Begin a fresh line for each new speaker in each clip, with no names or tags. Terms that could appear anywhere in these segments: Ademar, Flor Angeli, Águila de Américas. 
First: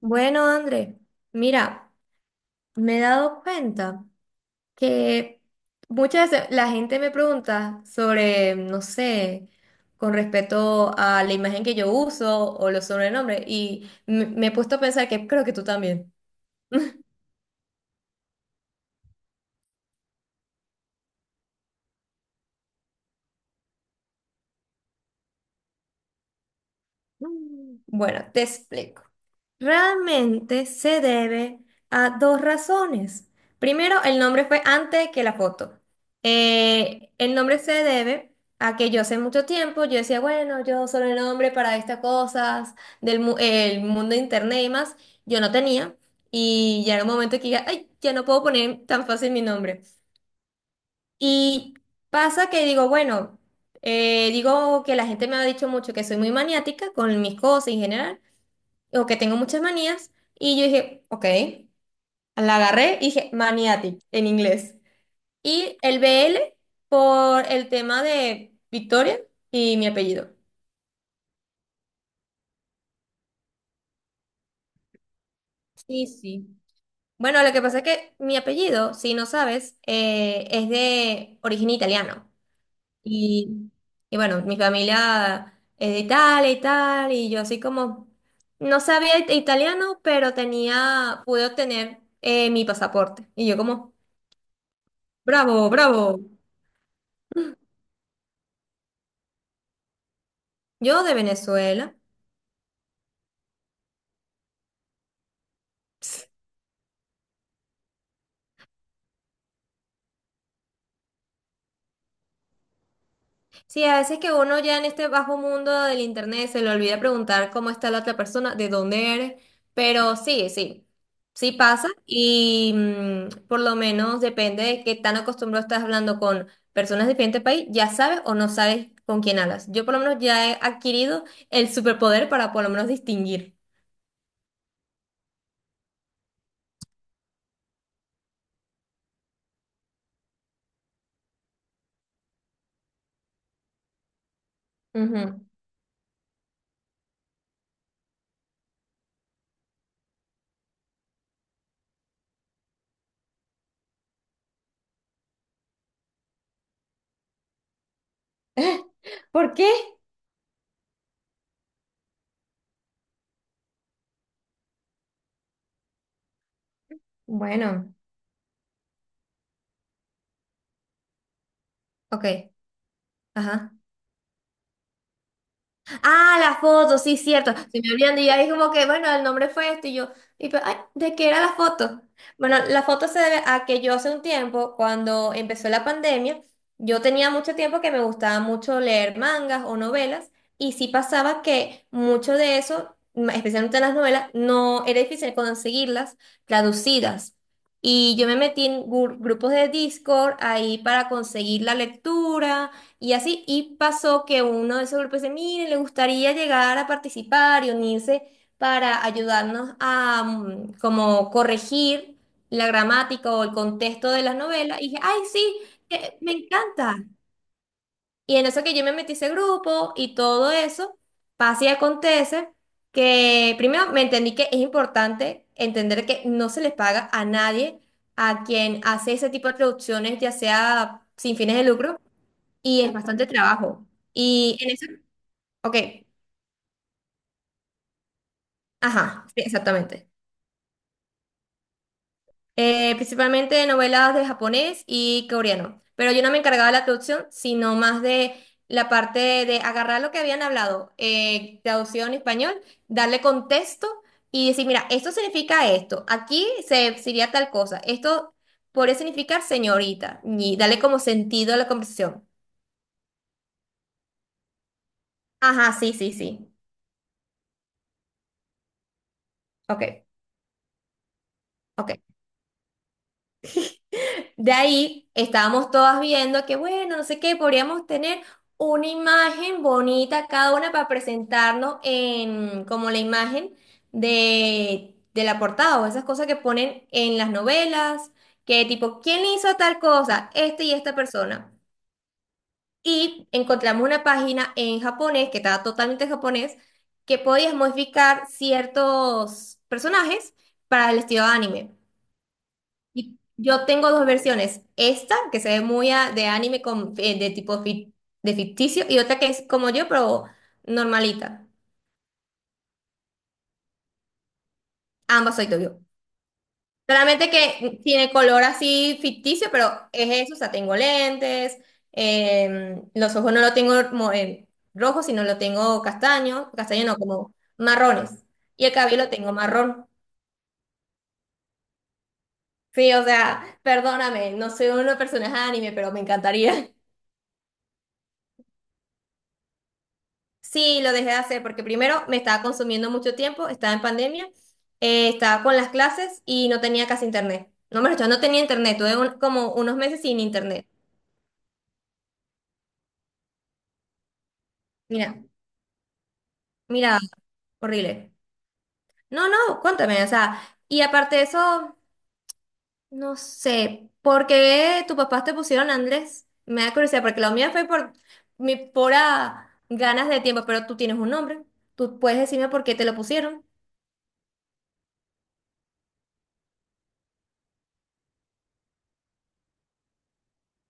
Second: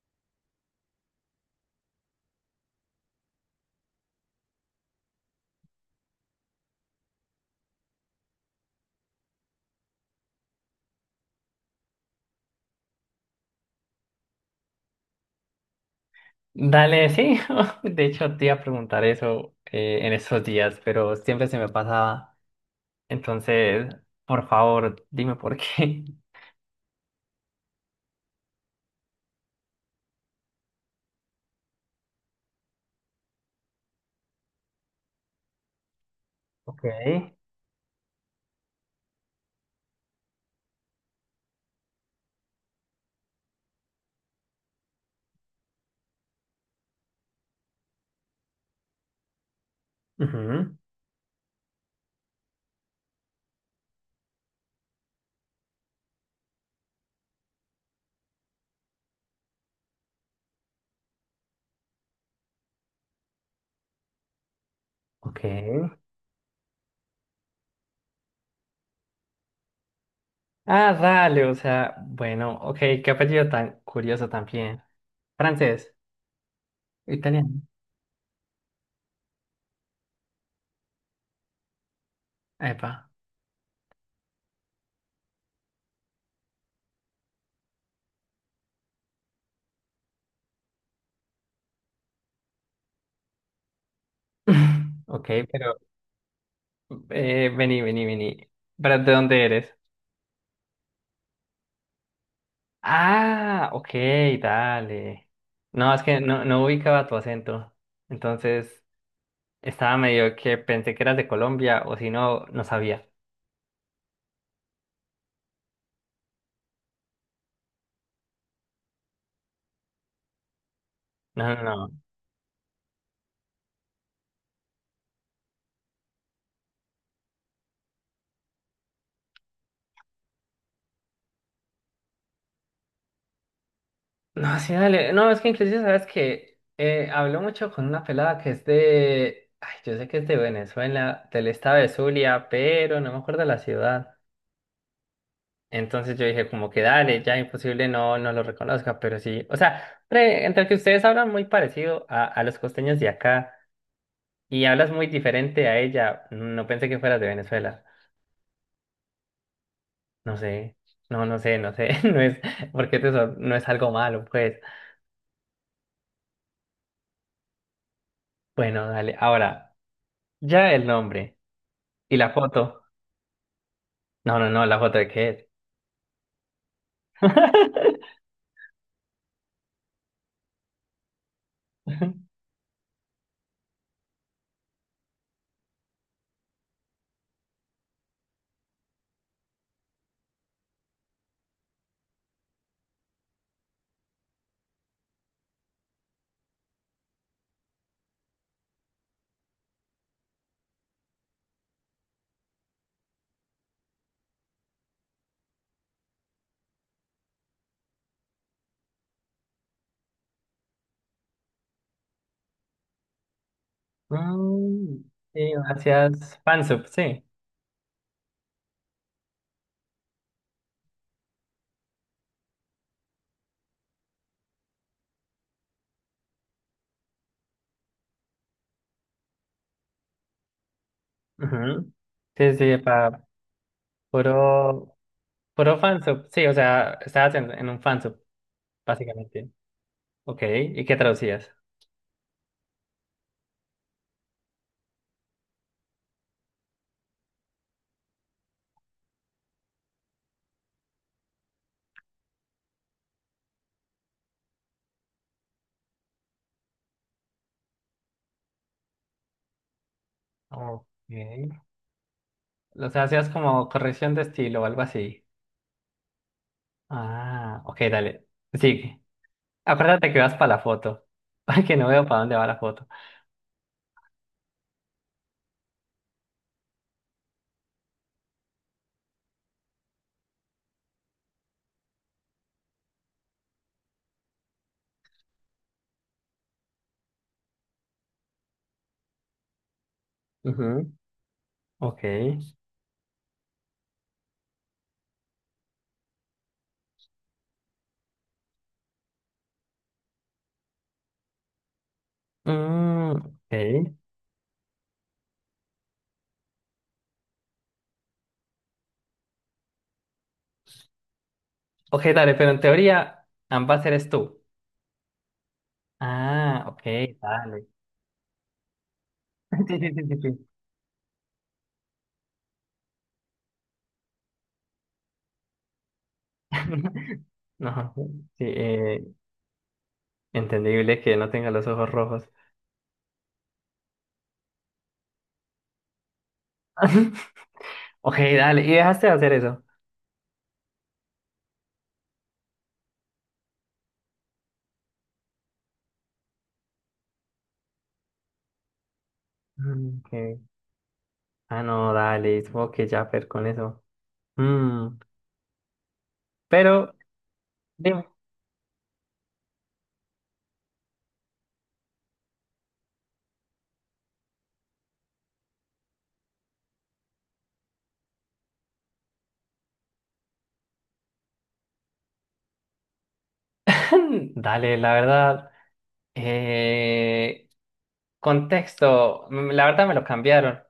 Bueno, André, mira, me he dado cuenta que muchas veces la gente me pregunta sobre, no sé, con respecto a la imagen que yo uso o los sobrenombres, y me he puesto a pensar que creo que tú también.
Dale, sí. De hecho, te iba a preguntar eso en esos días, pero siempre se me pasaba. Entonces, por favor, dime por qué.
Bueno, te explico. Realmente se debe a dos razones. Primero, el nombre fue antes que la foto.
Ok.
El nombre se debe a que yo hace mucho tiempo yo decía, bueno, yo solo el nombre para estas cosas el mundo de internet y más, yo no tenía. Y ya era un momento que diga, ay, ya no puedo poner tan fácil mi nombre.
Ujú.
Y pasa que digo, bueno, digo que la gente me ha dicho mucho que soy muy maniática con mis cosas en general o que tengo muchas manías. Y yo dije, ok, la agarré y dije maniatic en inglés.
Ok.
Y el BL por el tema de Victoria y mi apellido.
Ah, dale, o sea, bueno, ok, qué apellido tan curioso también. Francés,
Sí, sí. Bueno, lo
italiano.
que pasa es que mi apellido, si no sabes, es de origen italiano.
Epa.
Y, y bueno, mi familia es de Italia y tal, y yo así como no sabía it- italiano, pero tenía, pude obtener mi pasaporte. Y yo como,
Ok,
bravo,
pero
bravo.
vení. ¿Pero de dónde eres?
Yo de Venezuela.
Ah, ok, dale. No es que no ubicaba tu acento. Entonces, estaba medio que pensé que eras de Colombia o si no, no sabía.
Sí, a veces que uno ya en este bajo mundo del internet se le olvida preguntar cómo está la otra persona, de dónde eres, pero sí, sí, sí
No, no,
pasa
no.
y por lo menos depende de qué tan acostumbrado estás hablando con personas de diferente país, ya sabes o no sabes con quién hablas. Yo por lo menos ya he adquirido el superpoder para por lo menos distinguir.
No, sí, dale. No, es que inclusive sabes que habló mucho con una pelada que es de... Ay, yo sé que es de Venezuela, del estado de Zulia, pero no me acuerdo la ciudad.
Ujú.
Entonces yo dije como que dale, ya imposible no, no lo reconozca, pero sí. O sea, entre que ustedes hablan muy parecido a los costeños de acá y hablas muy diferente a ella, no pensé que fueras de Venezuela.
¿Por qué?
No sé, no sé, no es, porque no es algo malo, pues.
Bueno,
Bueno, dale, ahora, ya el nombre y la
ok,
foto.
ajá.
No, no, no, la foto de qué es.
Ah, la foto, sí, cierto. Se me olvidan y yo ahí como que, bueno, el nombre fue este y yo, y pues, ay, ¿de qué era la foto? Bueno, la foto se debe a que yo hace un tiempo, cuando empezó la pandemia, yo tenía mucho tiempo que me gustaba mucho leer mangas o novelas y sí pasaba que mucho de eso, especialmente las novelas, no era difícil conseguirlas traducidas. Y yo me metí en grupos de Discord ahí para conseguir la lectura y así, y pasó que uno de esos grupos dice, miren, le gustaría llegar a participar y unirse para ayudarnos a como corregir la gramática o el contexto de las novelas. Y
Mm,
dije, ay,
sí,
sí, me
gracias, fansub,
encanta.
sí.
Y en eso que yo me metí a ese grupo y todo eso, pasa y acontece que primero me entendí que es importante entender que no se les paga a nadie a quien hace ese tipo de traducciones, ya sea sin fines de
Ujú.
lucro
Sí, sí,
y es
para
bastante trabajo. Y en eso,
puro,
ok,
puro fansub, sí, o sea, estabas en un fansub,
ajá, sí,
básicamente.
exactamente.
Ok, ¿y qué traducías?
Principalmente novelas de japonés y coreano. Pero yo no me encargaba de la traducción, sino más de la parte de agarrar lo que habían hablado, traducido en español, darle contexto y decir, mira, esto significa esto, aquí se sería tal cosa, esto podría significar señorita, y darle
Ok.
como sentido a la conversación.
O sea, hacías como corrección de estilo o algo así.
Ajá, sí, sí, sí.
Ah, ok, dale, sigue.
Ok,
Acuérdate que vas para la foto. Porque no
ok.
veo para dónde va la foto.
De ahí estábamos todas viendo que, bueno, no sé qué, podríamos tener una imagen bonita cada una para presentarnos en como la imagen de la portada o esas cosas que ponen en las novelas, que tipo, ¿quién hizo tal cosa? Este
Ujú.
y esta persona.
Ok.
Y encontramos una página en japonés, que estaba totalmente en japonés, que podías modificar ciertos personajes para el estilo anime.
Mm,
Y
ok.
yo tengo dos versiones. Esta, que se ve muy de anime con, de de ficticio, y otra que es como yo, pero normalita.
Ok, dale, pero en teoría ambas eres tú.
Ambas soy yo.
Ah, ok,
Solamente
dale.
que tiene color así ficticio, pero
Sí, sí, sí, sí,
es eso, o
sí.
sea, tengo lentes, em, los ojos no los tengo rojos, sino lo tengo castaño, castaño no, como
No,
marrones.
sí,
Y el cabello lo tengo marrón.
entendible que no tenga los ojos rojos.
Sí, o sea, perdóname, no soy una persona de anime, pero me encantaría.
Ok, dale, y dejaste de hacer eso.
Sí, lo dejé de hacer porque primero me estaba consumiendo mucho tiempo, estaba en pandemia, estaba con las clases y no tenía casi internet. No me lo no tenía internet, tuve como unos
Mm,
meses
ok.
sin internet.
Ah, no, dale, supongo que ya per con eso. Mm,
Mira,
pero,
mira,
dime.
horrible. No, no, cuéntame, o sea, y aparte de eso, no sé, ¿por qué tus papás te pusieron Andrés? Me da curiosidad, porque la mía fue por mi pura ganas de tiempo, pero tú tienes un nombre, tú puedes decirme por qué te lo pusieron.
Dale, la verdad, eh, contexto, mm, la verdad me lo cambiaron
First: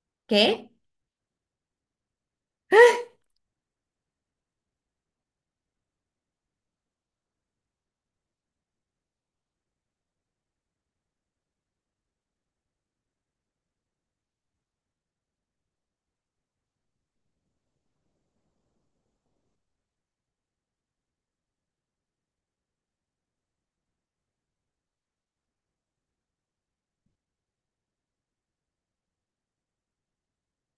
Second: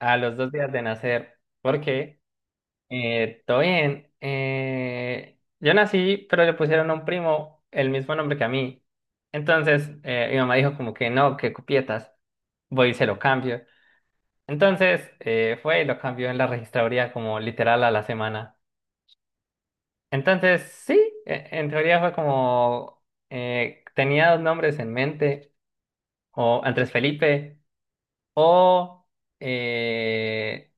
a los dos
¿Qué?
días de nacer, porque todo bien. Yo nací, pero le pusieron a un primo el mismo nombre que a mí. Entonces, mi mamá dijo como que no, que cupietas, voy y se lo cambio. Entonces, fue y lo cambió en la registraduría como literal a la semana. Entonces, sí, en teoría fue como, tenía dos nombres en mente, o Andrés Felipe, o eh,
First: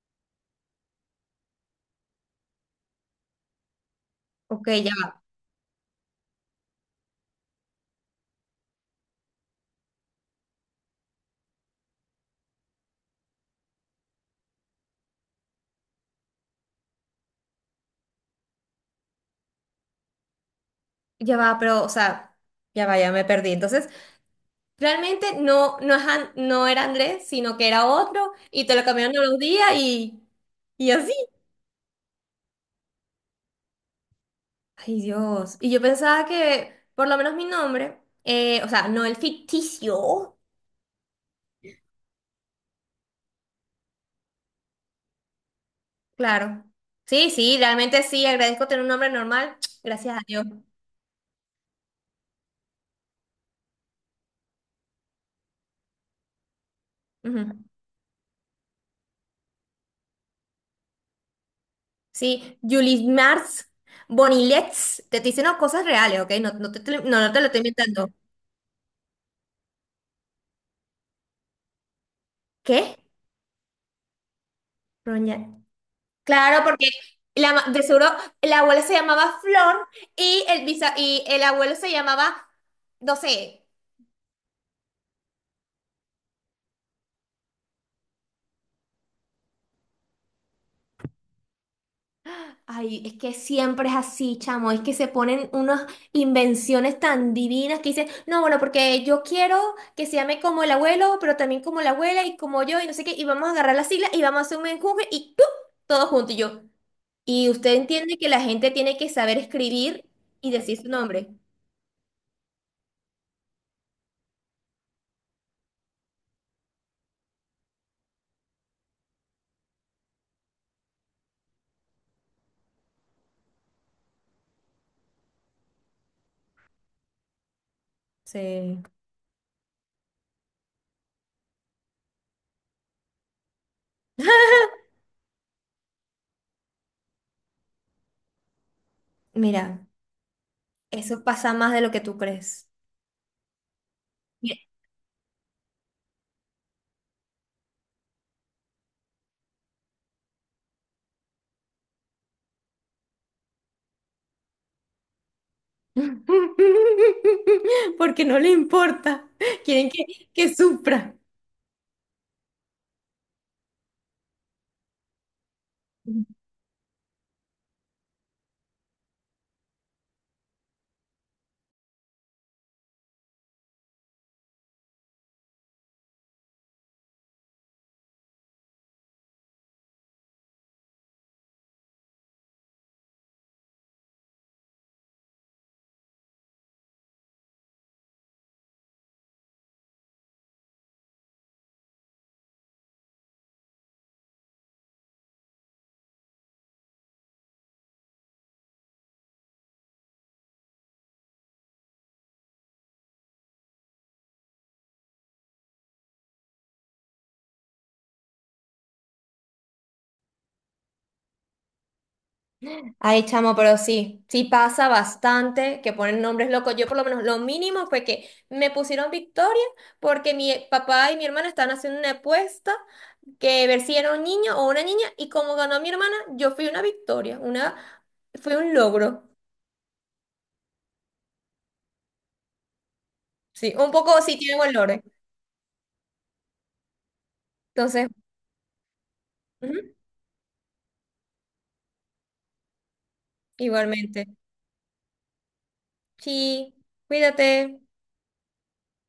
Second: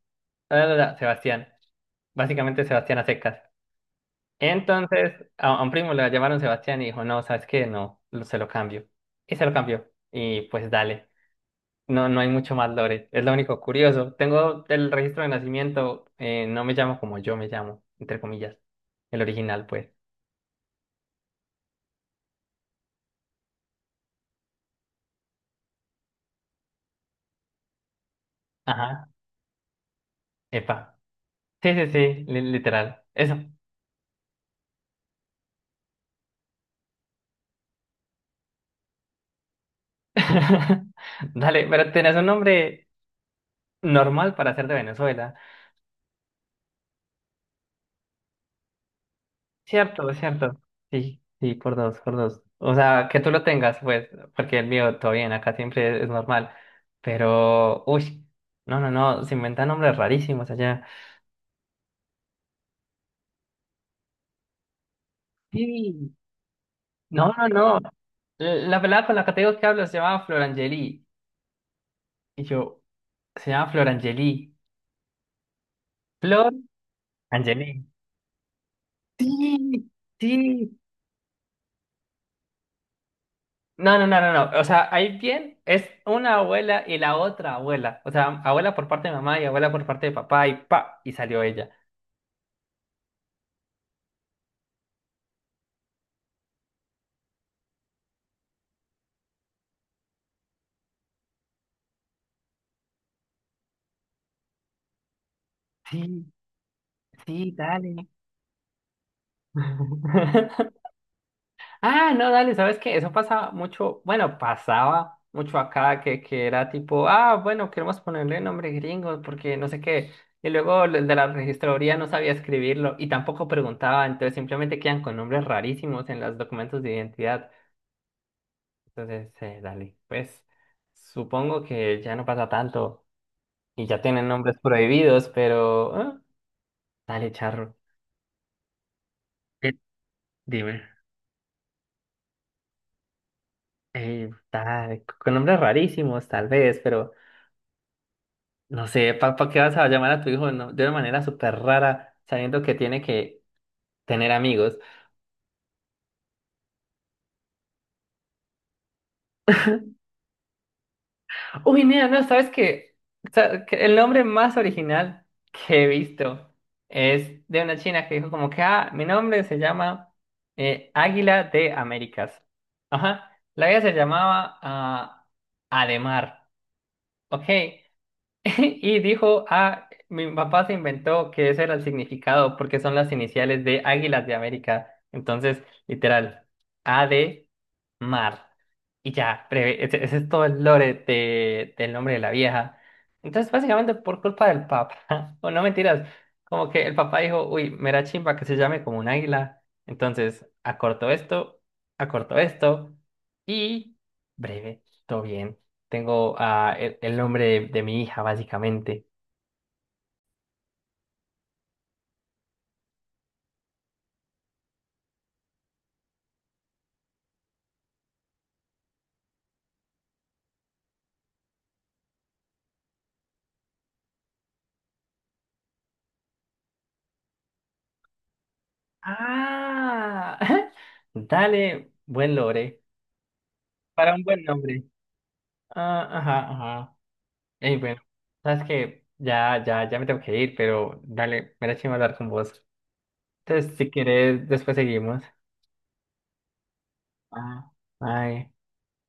Sebastián. Básicamente Sebastián a secas.
Ok,
Entonces, a un primo le llamaron Sebastián y dijo, no, ¿sabes qué? No, se lo cambio. Y se lo cambió. Y pues dale. No, no hay mucho más lore. Es lo único curioso. Tengo el registro de nacimiento. No me llamo como yo me llamo, entre comillas. El original, pues.
ya va, pero, o sea, ya va, ya me perdí. Entonces, realmente no, no, es no era Andrés, sino que era otro, y te lo
Ajá.
cambiaron a los días y
Epa.
así.
Sí, sí, sí. Literal. Eso.
Ay, Dios. Y yo pensaba que, por lo menos mi nombre, o sea, no el ficticio.
Dale, pero tenés un nombre normal para ser de Venezuela.
Claro. Sí, sí, realmente sí, agradezco tener un nombre normal.
Cierto,
Gracias a Dios.
cierto. Sí, sí, por dos, por dos. O sea, que tú lo tengas, pues, porque el mío todo bien, acá siempre es normal.
Ujú.
Pero, uy, no, no, no, se inventan nombres rarísimos allá.
Sí, Julie Mars, Bonilets, te estoy diciendo cosas
Sí.
reales, ¿ok? No, no,
No,
no te lo
no,
estoy
no.
inventando.
La pelada con la que te digo que hablo se llama Flor Angeli. Y yo,
¿Qué?
se llama Flor Angeli. Flor
Claro, porque la, de
Angeli.
seguro la abuela se llamaba Flor
Sí,
y
sí.
y el abuelo se llamaba, no sé.
No, no, no, no, no. O sea, ahí bien es una abuela y la otra abuela. O sea, abuela por parte de mamá y abuela por parte de papá y pa, y salió ella.
Ay, es que siempre es así, chamo. Es que se ponen unas invenciones tan divinas que dicen, no, bueno, porque yo quiero que se llame como el abuelo, pero también como la abuela y como yo y no sé qué. Y vamos a agarrar las siglas y vamos a hacer un enjuje y ¡pum! Todo
Sí,
junto y yo. Y
sí,
usted
dale.
entiende que la gente tiene que saber escribir y decir su nombre.
Ah, no, dale, ¿sabes qué? Eso pasa mucho, bueno, pasaba mucho acá que era tipo, ah, bueno, queremos ponerle nombre gringo porque no sé qué. Y luego el de la registraduría no sabía escribirlo y tampoco preguntaba, entonces simplemente quedan con nombres rarísimos en los documentos de identidad.
Sí.
Entonces, dale, pues supongo que ya no pasa tanto y ya tienen nombres prohibidos, pero... ah, dale, charro. Eh,
Mira.
Dime.
Eso pasa más de lo que tú crees. Mira,
Tal, con nombres rarísimos, tal vez, pero no sé, ¿para qué vas a llamar a tu hijo no, de una manera súper rara, sabiendo que tiene que tener amigos?
porque no le importa. Quieren que sufra.
Uy, mira, no, ¿sabes qué? Sa- que El nombre más original que he visto es de una china que dijo como que, ah, mi nombre se llama Águila de Américas. Ajá, la vida se llamaba ah, Ademar, ¿ok? Y dijo, ah, mi papá se inventó que ese era el significado porque son las iniciales de Águilas de América. Entonces, literal, A de mar. Y ya, breve, ese es todo el lore del nombre de la vieja. Entonces, básicamente por culpa del papá, o no mentiras, como que el papá dijo, uy, me da chimba que se llame como un águila. Entonces, acortó esto y breve, todo bien. Tengo ah, el nombre de mi hija, básicamente.
Ay, chamo, pero sí, sí pasa bastante que ponen nombres locos. Yo por lo menos lo mínimo fue que me pusieron Victoria porque mi papá y mi hermana estaban haciendo una apuesta que ver si era un niño o una niña y como ganó mi hermana, yo fui una victoria, una fue un logro.
Ah, dale, buen lore.
Sí, un
Para
poco
un
sí
buen
tiene
nombre.
valores.
Ah, ajá, ajá. Ey, bueno,
Entonces,
sabes que
ujú,
ya me tengo que ir, pero dale, me da chimba hablar con vos. Entonces, si
igualmente.
quieres, después seguimos.
Sí,
Ah.
cuídate.
Bye.